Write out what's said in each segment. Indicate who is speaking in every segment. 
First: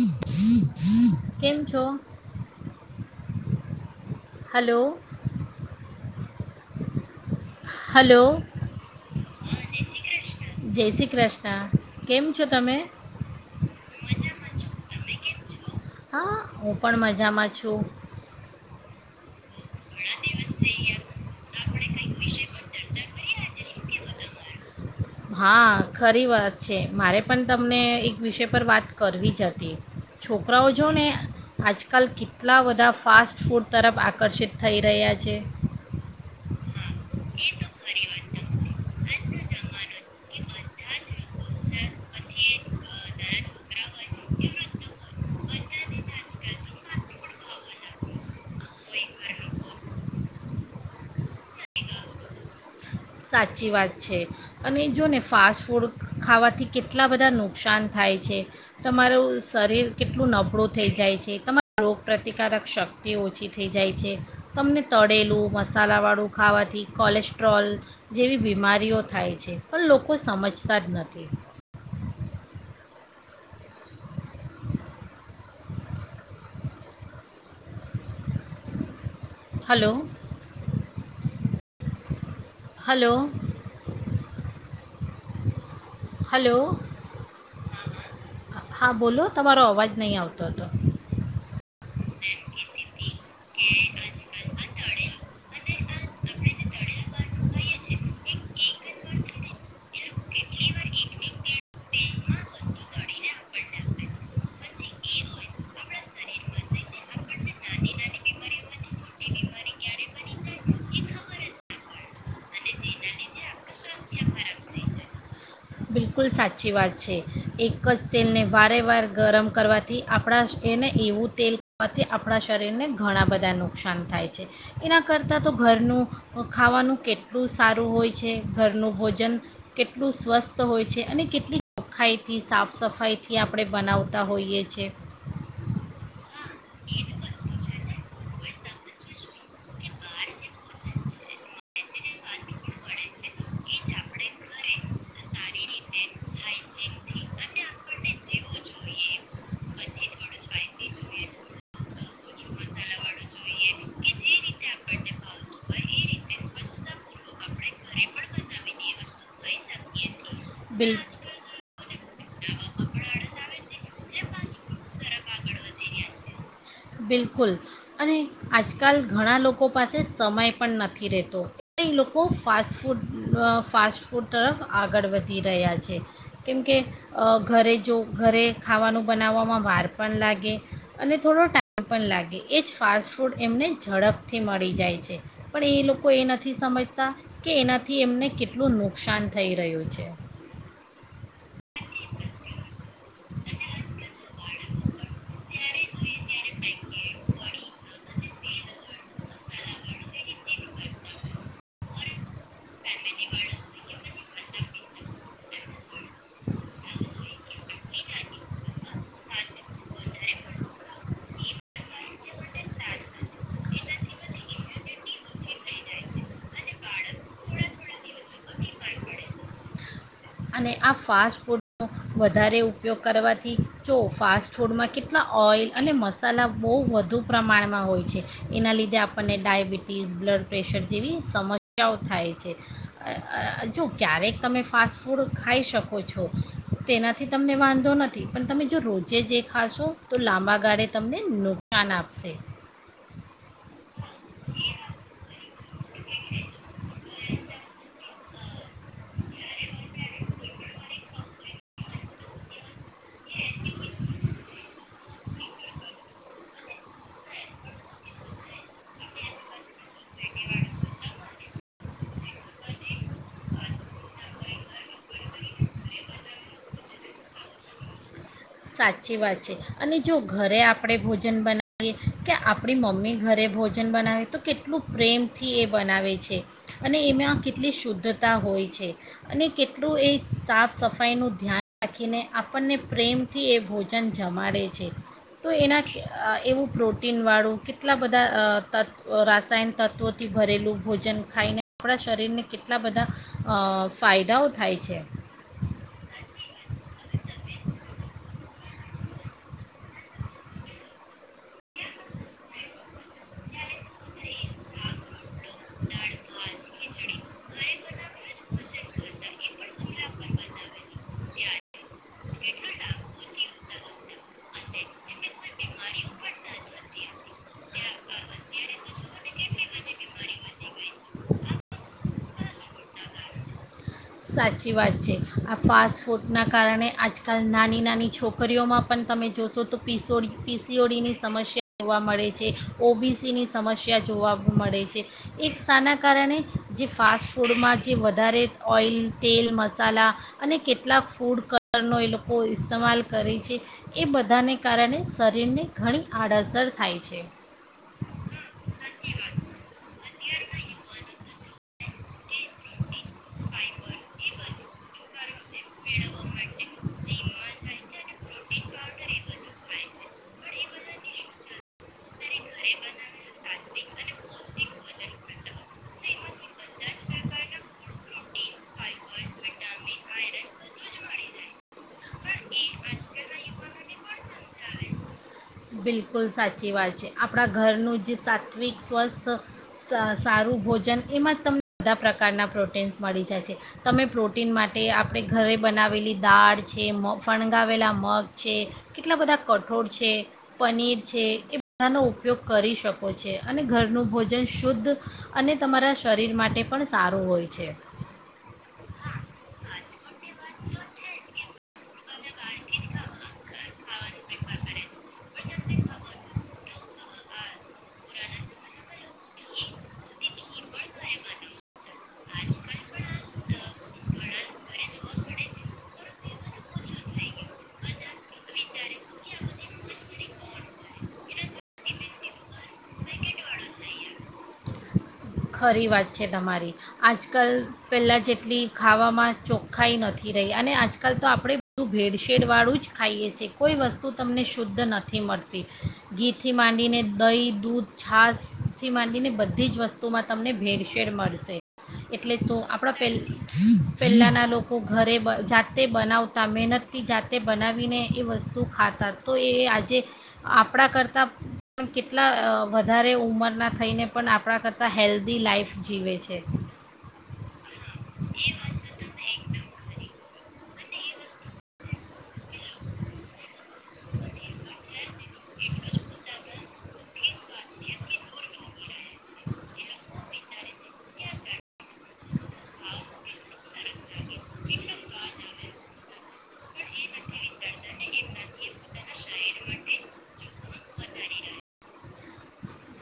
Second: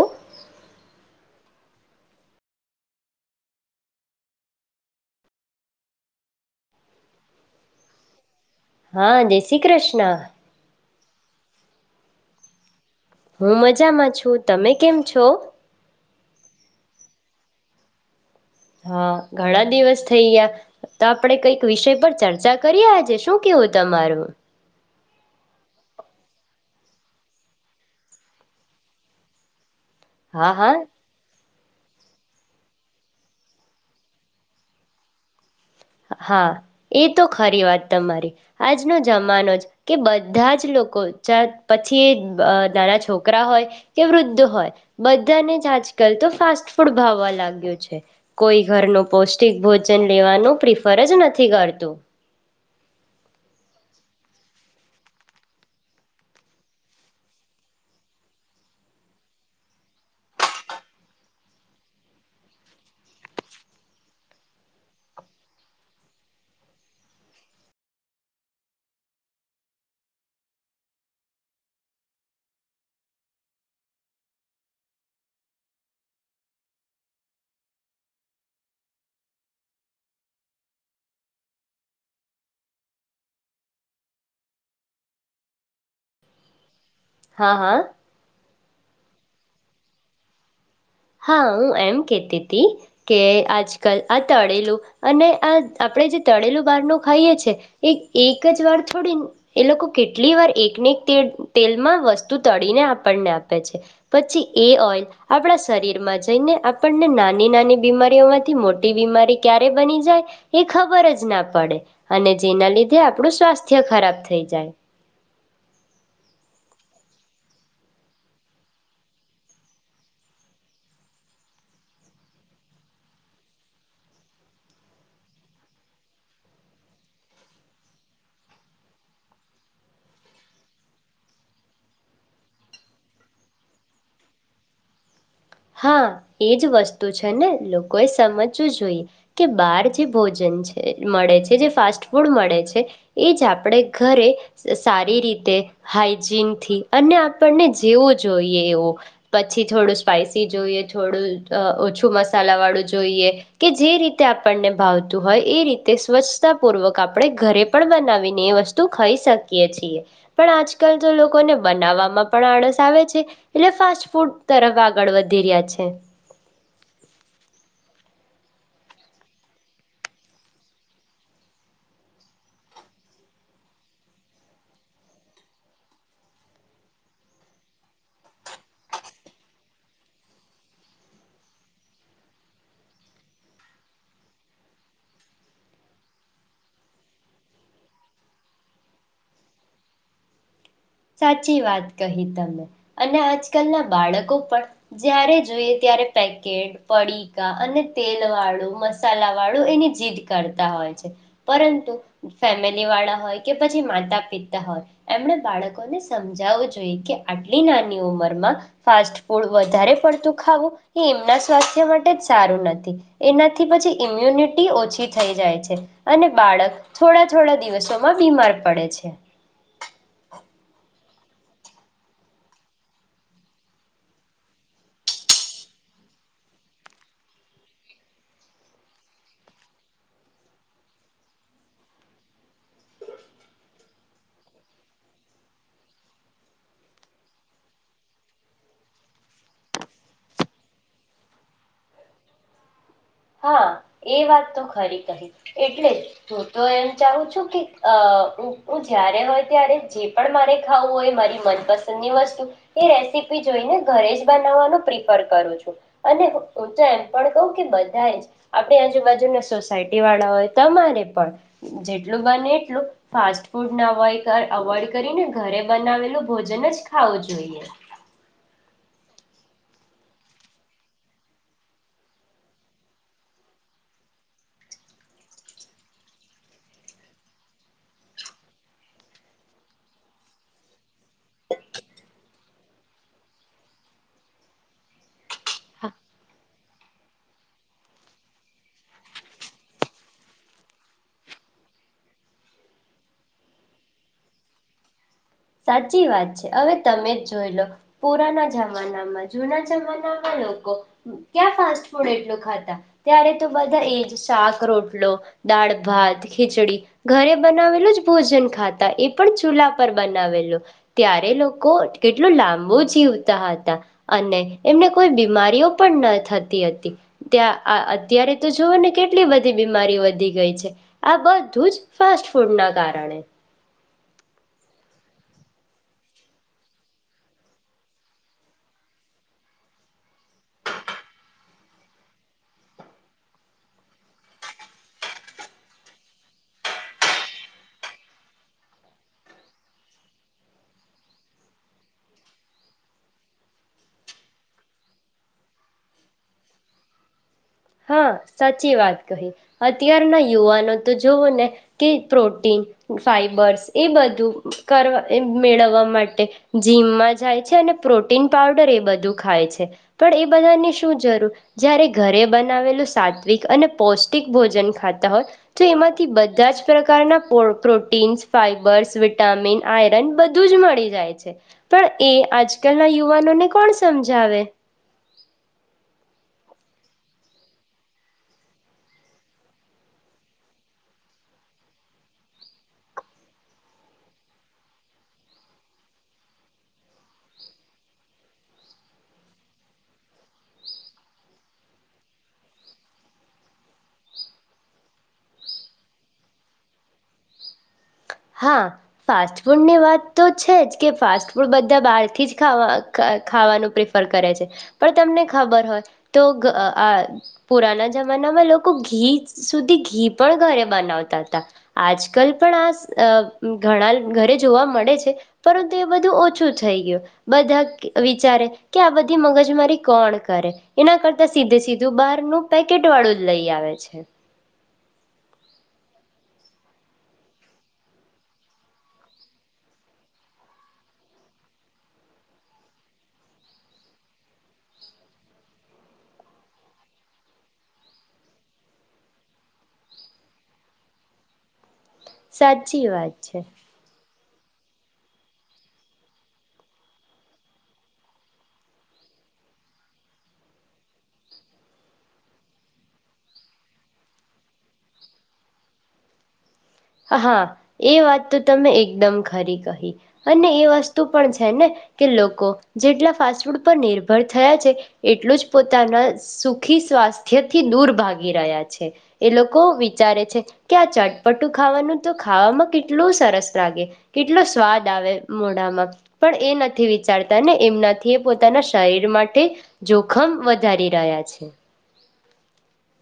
Speaker 1: ઓ
Speaker 2: [unintelligible] કેમ છો hello hello
Speaker 1: હા જય શ્રી કૃષ્ણ
Speaker 2: જય શ્રી કૃષ્ણ કેમ છો તમે
Speaker 1: હું મજામાં છું તમે [inaudible]
Speaker 2: હા હું પણ મજામાં છું
Speaker 1: હા ઘણા દિવસ થઈ ગયા તો આપણે કઈક વિષય પર ચર્ચા કરીએ આજે શું કેવું તમારું
Speaker 2: હા ખરી વાત છે મારે પણ તમને એક વિષય પર વાત કરવી જ હતી
Speaker 1: હા
Speaker 2: છોકરાઓ
Speaker 1: હા
Speaker 2: જો ને આજકાલ કેટલા બધા ફાસ્ટ ફૂડ તરફ આકર્ષિત થઈ રહ્યા છે
Speaker 1: હા એ તો ખરી વાત તમારી આજનો જમાનો છે કે બધા જ લોકો પછી એ નાના છોકરા હોય કે વૃદ્ધ હોય બધાને જ આજકાલ તો ફાસ્ટ ફૂડ ભાવવા લાગ્યું છે કોઈ ઘરનું પૌષ્ટિક ભોજન લેવાનું પ્ર ફરજ નથી કરતું
Speaker 2: સાચી વાત છે અને જો ને ફાસ્ટ ફૂડ ખાવાથી કેટલા બધા નુકસાન થાય છે તમારું શરીર કેટલું નબળું થઈ જાય છે તમારા રોગ પ્ર્રતિકારક શક્તિ ઓછી થઈ જાય છે તમને તળેલું મસાલાવાળું ખાવાથી કોલેસ્ટ્રોલ જેવી બીમારીઓ થાય છે પણ લોકો સમજતા જ નથી હલો હલો હલો
Speaker 1: હા હા
Speaker 2: હા બોલો તમારો અવાજ નહીં આવતો હતો
Speaker 1: હા હું એમ કહેતી હતી કે આજકાલ આ તળેલું અને આ આપણે જે તળેલું બહારનું ખાઈએ છે એ એક જ વાર થોડી એ લોકો કેટલી વાર એકને એક તેલમાં વસ્તુ તળીને આપણને આપે છે પછી એ ઓઈલ આપણા શરીર માં જઈને આપણને નાની નાની બીમારીઓમાંથી મોટી બીમારી ક્યારે બની જાય એ ખબર જ ના પડે અને જેના લીધે આપણું સ્વાસ્થ્ય ખરાબ થઈ જાય
Speaker 2: બિલકુલ સાચી વાત છે એક જ તેલને વારે વાર ગરમ કરવાથી આપણા એને એવું તેલ ખાવાથી આપણા શરીરને ઘણા બધા નુકસાન થાય છે એના કરતાં તો ઘરનું ખાવાનું કેટલું સારું હોય છે ઘરનું ભોજન કેટલું સ્વસ્થ હોય છે અને કેટલી ઓોખાઈથી સાફ સફાઈથી આપણે બનાવતા હોઈએ છે
Speaker 1: હા એજ વસ્તુ છે ને લોકો એ સમજ જો કે બાર જે ભોજન છે મળે છે જે ફાસ્ટ ફૂડ મળે છે એ આપ ઘરે સારી રીતે હજીનથી અને આપણને જેવું જોઈએ એવું પછી થોડું સ્પ જોઈએ થોડું ઓછું મસાલા વાળું જોઈએ કે જે રીતે આપણને ભાવતું હોય એ રીતે સ્વચ્છતા પૂર્વક આપણે ઘરે પણ બનાવીને એ વસ્તુ ખાઈ શકીએ છીએ પણ
Speaker 2: બિલ
Speaker 1: આજકાલ તો લોકોને બનાવવામાં પણ આડસ આવે છે એટલે ફ ફુડ તરવા આગળ વધી રહ્યા છે.
Speaker 2: બિલકુલ અને આજકાલ ઘણા લોકો પાસે સમય પણ નથી રહેતો એ લોકો ફાસ્ટ ફૂડ ફાસ્ટ ફૂડ તરફ આગળ વધી રહ્યા છે કેમકે ઘરે જો ઘરે ખાવાનું બનાવવામાં વાર પણ લાગે અને થોડો ટાઈ મ પણ લાગે એ જ ફાસ્ટફૂડ એમને ઝડપથી મળી જાય છે પણ એ લોકો એ નથી સમજતા કે એનાથી એમને કેટલું નુકસાન થઈ રહ્યું છે.
Speaker 1: સાચી વાત કહી તમે, અને આજકલ ના બાળકો પણ જ્યારે જોઈએ ત્યારે પેકેટ, પડીકા અને તેલ વાળું, મસાલા વાળું એની જીદ કરતા હોય છે, પરંતુ ફેમે લિવાળા હોય કે પછી માતા પીતા હો, ય એમણે બાળક ને સમજાવવું જોઈએ કે આટલી નાની ઉંમરમાં ફાસ્ટ ફૂડ વધારે પડતું ખાવું, એ એમના સ્વાસ્થ્ય માટે જ સારું નથી, એનાથી પછી ઈમ્યુનિટી ઓછી થઈ જાય છે, અને બાળક થોડા થોડા દિવસોમાં બીમાર પડે છે.
Speaker 2: અને આ ફાસ્ટ ફૂડનો વધારે ઉપયોગ કરવાથી જો ફાસ્ટ ફૂડમાં કેટલા ઓઇલ અને મસાલા બહુ વધુ પ્રમાણમાં હોય છે, એના લીધે આપણને ડાયબિટીસ, બ્લડ પ્રેશર જેવી સમસ્યાઓ થાય છે. અ અ જો ક્યારેક તમે ફાસ્ટ ફૂડ ખાઈ શકો છો, તેનાથી તમને વાંધો નથી પણ તમે જો રોજે જે ખાશો, તો લાંબા ગાળે તમને નુકસાન આપશે.
Speaker 1: હ, એ વાત તો ખરી કહી. એટલે હું તો એમ ચાહું છું કે અ ઉ ઉ જ્યારે હોય ત્યારે જે પણ મારે ખાવું હોય મારી મનપસંદની વસ્તુ એ રેસીપી જોઈને ઘરે જ બનાવવાનું પ્રિ ફર કરું છું, અને ઉ તો એમ પણ કહું કે બ જાયે જ આપડે આજુબાજુ ને સોસાય ટી વાળાઓ, તમારે પણ જેટલું બને એટલું, ફાસ્ટ ફૂડ ને અવોય અવોઈડ કરીને ઘરે બનાવેલું ભોજન જ ખાવું જોઈએ.
Speaker 2: સાચી વાત છે, અને જો ઘરે આપણે ભોજન બનાવીએ કે આપણી મમ્મી ઘરે ભોજન બનાવીએ, તો કેટલું પ્રેમથી એ બનાવે છે, અને એમાં કેટલી શુદ્ધતા હોય છે, અને કેટલું એ સાફ સફાઈનું ધ્યાન રાખીને આપણને પ્રેમ થી એ ભોજન જમાડે છે, તો એના અ એવું પ્રોટીનવાળું કેટલા બધા અ તત્વ રાસાયણ તત્વોથી ભરેલું ભોજન ખાઈને આપણા શરીરને કેટલા બધા અ ફાયદાઓ થાય છે.
Speaker 1: સાચી વાત છે, હવે તમે જ જોઈ લો પુરાના જમાનામાં જુના જમાનામાં લોકો ક્યાં ફાસ્ટ ફૂડ એટલું ખાતા, ત્યારે તો બધા એજ શાક રોટલો, દાળ ભાત, ખિચડી ઘરે બનાવેલુ જ ભોજન ખાતા, એ પણ ચૂલા પર બના વેલુ, ત્યારે લોકો કેટલું લાંબુ જીવતા હતા. અને એમને કોઈ બીમારીઓ પણ ન થતી અતી, ત્યાં અ આ અત્યારે તો જોઓને કેટલી બધી બીમારી વધી ગઈ છે, આ બધું જ ફાસ્ટ ફૂડ ના કારણે.
Speaker 2: સાચી વાત છે, આ ફાસ્ટ ફૂડના કારણે આજકાલ નાની નાની છોકરીઓમાં પણ તમે જોશો તો પીસો પી સી ઓ ડીની સમસ્યા જોવા મળે છે, ઓ બી સીની સમસ્યા જોવા મળે છે, એક સાના કારણે, જે ફાસ્ટ ફૂડમાં જે વધારે ઓઇલ, તેલ, મસાલા અને કેટલાક ફૂડ કલરનો એ લોકો ઇસ્માલ કરે છે એ બધાને કારણે શરીરને ઘણી આડઅસર થાય છે.
Speaker 1: હા સાચી વાત કહી. અત્યારના યુવાનો તો જોવો ને કે પ્રોટીન, ફાઈબર્સ એ બધું અ કર મેળવવા માટે જીમમાં જાય છે અને પ્રોટીન પાવડર એ બધું ખાય છે, પણ એ બધાની શું જરૂર, જ્યારે ઘરે બ નાવેલું સાત્વિક અને પૌષ્ટિક ભોજન ખાતા હોય, તો એમાંથી બધા જ પ્રકારના પોર્ટ પ્રોટીન્સ, ફાઈબર્સ, વિટામિન, આયરન બધું જ મળી જાય છે, પણ એ આજકલના યુવાનોને કોણ સમજાવે?
Speaker 2: બિલકુલ સાચી વાત છે. આપણા ઘરનું જ જે સાત્વિક, સ્વસ્થ, સારું ભોજન એમાં જ તમને બધા પ્રકારના પ્રોટીન્સ મળી જાય છે. તમે પ્રોટીન માટે આપણે ઘરે બનાવેલી દાળ છે, મ ફણગાવેલા મગ છે, કેટલા બધા કઠોળ છે પનીર છે, એ બધાનો ઉપયોગ કરી શકો છે, અને ઘરનું ભોજન શુદ્ધ અને તમારા શરીર માટે પણ સારું હોય છે.
Speaker 1: હા, ફાસ્ટ ફૂડની વાત તો છે જ કે ફાસ્ટ ફૂડ બધા બહારથી જ ખાવા અ ખ ખાવાનું પ્રિ ફર કરે છે, પણ તમને ખબર હોય, તો ગ અ આ પુરાના જમાનામાં લોકો ઘી સુધી ઘી પણ ઘરે બનાવતા તા, આજકાલ પણ આસ અ ઘણા ઘરે જોવા મળે છે પરંતુ એ બધું ઓછું થઈ ગયું બધા વિચારે કે આ બધી મગજમારી કોણ કરે એના કરતા સીધે સીધું બહારનું પેકેટ વાળું જ લઈ આવે છે
Speaker 2: ખરી વાત છે તમારી આજકાલ પહેલાં જેટલી ખાવામાં ચોખ્ખાઈ નથી રહી અને આજકાલ તો આપણે બધું બેડશેડ વાળું જ ખાઈએ છીએ કોઈ વસ્તુ તમને શુદ્ધ નથી મળતી ઘીથી માંડીને દહીં દૂધ છશથી માંડીને બધી જ વસ્તુ તોમાં તમને ભેળસેેળ મળશે એટલે તો
Speaker 1: સાચી
Speaker 2: આપણા
Speaker 1: વાત છે
Speaker 2: પે પહેલાંના લોકો ઘરે જાતે બનાવતા મહેનતથી જાતે બનાવીને એ વસ્તુ ખાતા તો એ આજે આપણા કરતાં પણ કેટલા વધારે ઉંમરના થઈને પણ આપણા કરતાં તા હેલ્ધી લાઈફ જીવે છે
Speaker 1: હા એ વાત તો તમે એકદમ ખરી કહી અને એ વ વસ્તુ પણ છે ને કે લોકો જેટલા ફાસ્ટફૂડ પર નિર્ભર થયા છે એટલું જ પોતાના સુખ થી શ્વાસ થી દૂર ભાગી રહ્યા છે એ લોકો વિચારે છે ક્યા ચટપટ મોટું ખાવાનું તો ખાવામાં કેટલું સરસ લાગે કેટલો સ્વાદ આવે મોઢામાં પણ એ નથી વિચારતા ને એમનાથી એ પોતાના શરીર માટે જોખમ વધારી રહ્યા છે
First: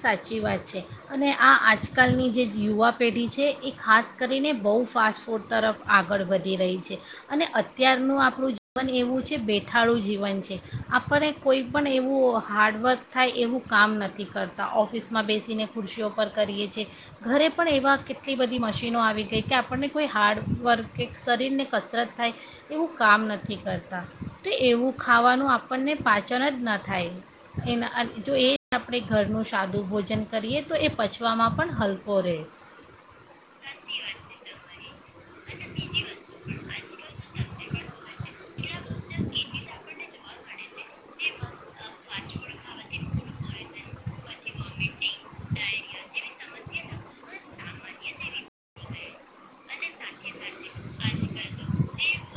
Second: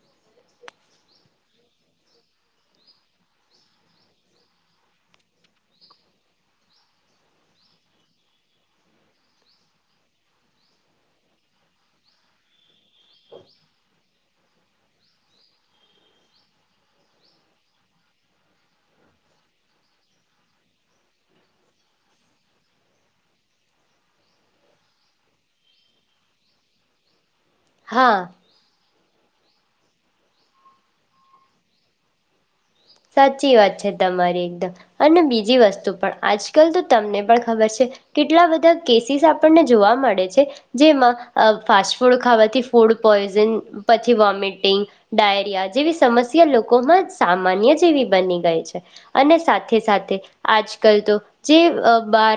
Speaker 2: સાચી વાત છે અને આ આજકાલની જે યુવા પેઢી છે એ ખાસ કરીને બહુ ફાસ્ટ ફૂડ તરફ આગળ વધી રહી છે અને અત્યારનું આપણું જીવન એવું છે બેઠાળું જીવન છે આપણને કોઈ પણણ એવું હાર્ડવર્ક થાય એવું કામ નથી કરતું ઓફિસમાં બેસીને ખુરશીઓ પર કરીએ છીએ ઘરે પણ એવા કેટલી બધી મશીનો આવી ગઈ કે આપણને કોઈ હાર્ડવર્ક કે શરીરને કસરત થાય એવું કામ નથી કરતા તો એવું ખાવાનું આપણને પાચન જ ન થાય એના એને
Speaker 1: હા
Speaker 2: જો એ આપણે ઘર [unintelligible] સાદું ભોજન કરીએ તો એ પચવામાં પણ હલકો રહે
Speaker 1: સાચી વાત છે તમારી એકદમ અને બીજી વસ્તુ પણ આજકાલ તો તમને પણ ખબર છે કેટલા બધા કેસીસ આપણને જોવા મળે છે જેમાં ફાસ્ટ ફૂડ ખાવાથી ફૂડ પોઈઝન પછી વોમિટ ડાયરિયા જેવી સમસ્યા લોકોમાં સામાન્ય જેવી બની છે અને સાથે સાથે આજકાલ તો જે અ બાર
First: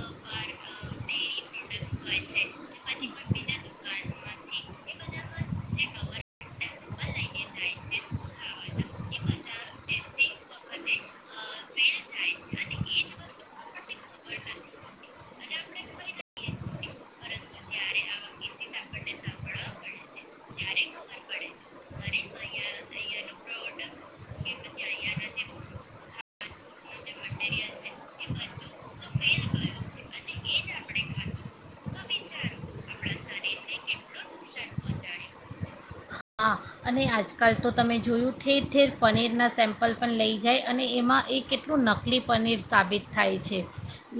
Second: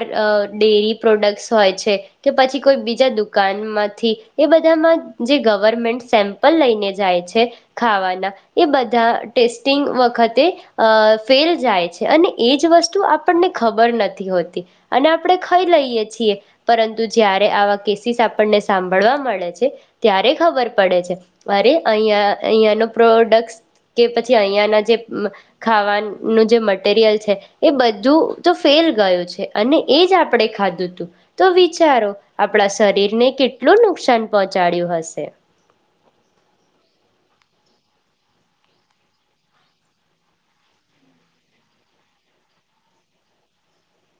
Speaker 1: ડેરી પ્રોડક્ટસ હોય છે કે પછી કોઈ બીજા દુકાનમાંથી એ બધામાં જે ગવર્મેન્ટ સેમ્પલ લઈને જાય છે ખાવાના એ બધા ટેસ્ટિંગ વખત તે અ ફેલ જાય છે અને એ જ વસ્તુ આપણને ખબર નથી હોતી અને આપણે ખઈ લઈએ છીએ પરંતુ જયારે આવા કેસીિસ આપણને સાંભળવા મળે છે ત્યારે ખબર પડે છે અરે અહીંયા અહીિયાંયાનો પ્રોડક્ટ કે પછી અહિયાયાના જે ખાવાનું જે મટીરિયલ છે એ બધું તો ફેલ ગયું છે અને એ જ આપણે ખાધું તું તો વિચારો આપણા શરીરને કેટલું નુકસાન પહોંચાડ્યું હશે
Speaker 2: હા અને આજકાલ તો તમે જોયું ઠેર ઠેર પનીરના સેમ્પલ પણ લઈ જાય અને એમાં એ કેટલું નકલી પનીર સાબિત થાય છે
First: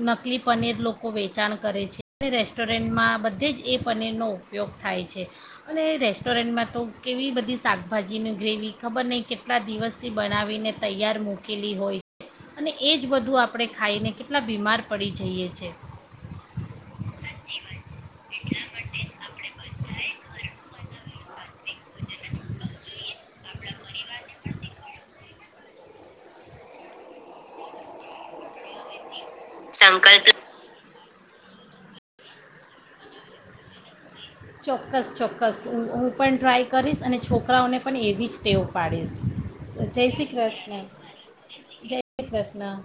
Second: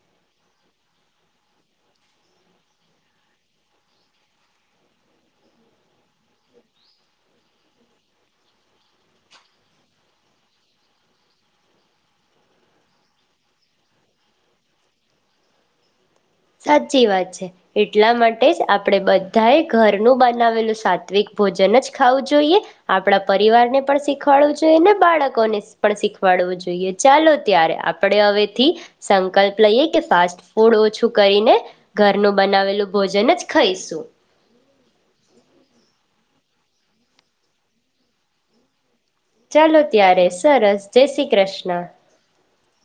Speaker 2: નકલી પનીર લોકો વેચાણ કરે છે અને રેસ્ટોરન્ટમાં બધે જ એ પનીરનો ઉપયોગ થાય છે અને રેસ્ટોરન્ટમાં તો કેવી બધી શાકભાજીની ગ્રેવી ખબર નહીં કેટલા દિવસથી બનાવીને તૈયાર મૂકેલી હોય છે અને એ જ બધું આપણે ખાઈને કેટલા બીમાર પડી જઈએ છે
Speaker 1: સાચી વાત છે એટલા માટે જ આપડે બધાએ ઘરનું બનાવેલું સાત્વિક ભોજન જ ખાવું જોઈએ આપણા પરિવારને પણ શીખવાડવું જોઈએ ને બાળકોને પણ શીખવાડવું જોઈએ ચાલો ત્યારે આપડે હવેથી સંકલ્પ લઈએ કે
Speaker 2: સંકલ્પ
Speaker 1: ફાસ્ટ ફૂડ ઓછું કરીને ઘરનું બનાવેલું ભોજન જ ખઈશું
Speaker 2: ચોક્કસ ચોક્કસ હું હું પણ ટ્રાય કરીશ અને છોકરાઓને પણ એવી જ ટેવ પાડીશ
Speaker 1: ચાલો
Speaker 2: જય
Speaker 1: ત્યારે
Speaker 2: શ્રી
Speaker 1: સરસ
Speaker 2: કૃષ્ણ
Speaker 1: જય શ્રી કૃષ્ણ
Speaker 2: જય શ્રી કૃષ્ણ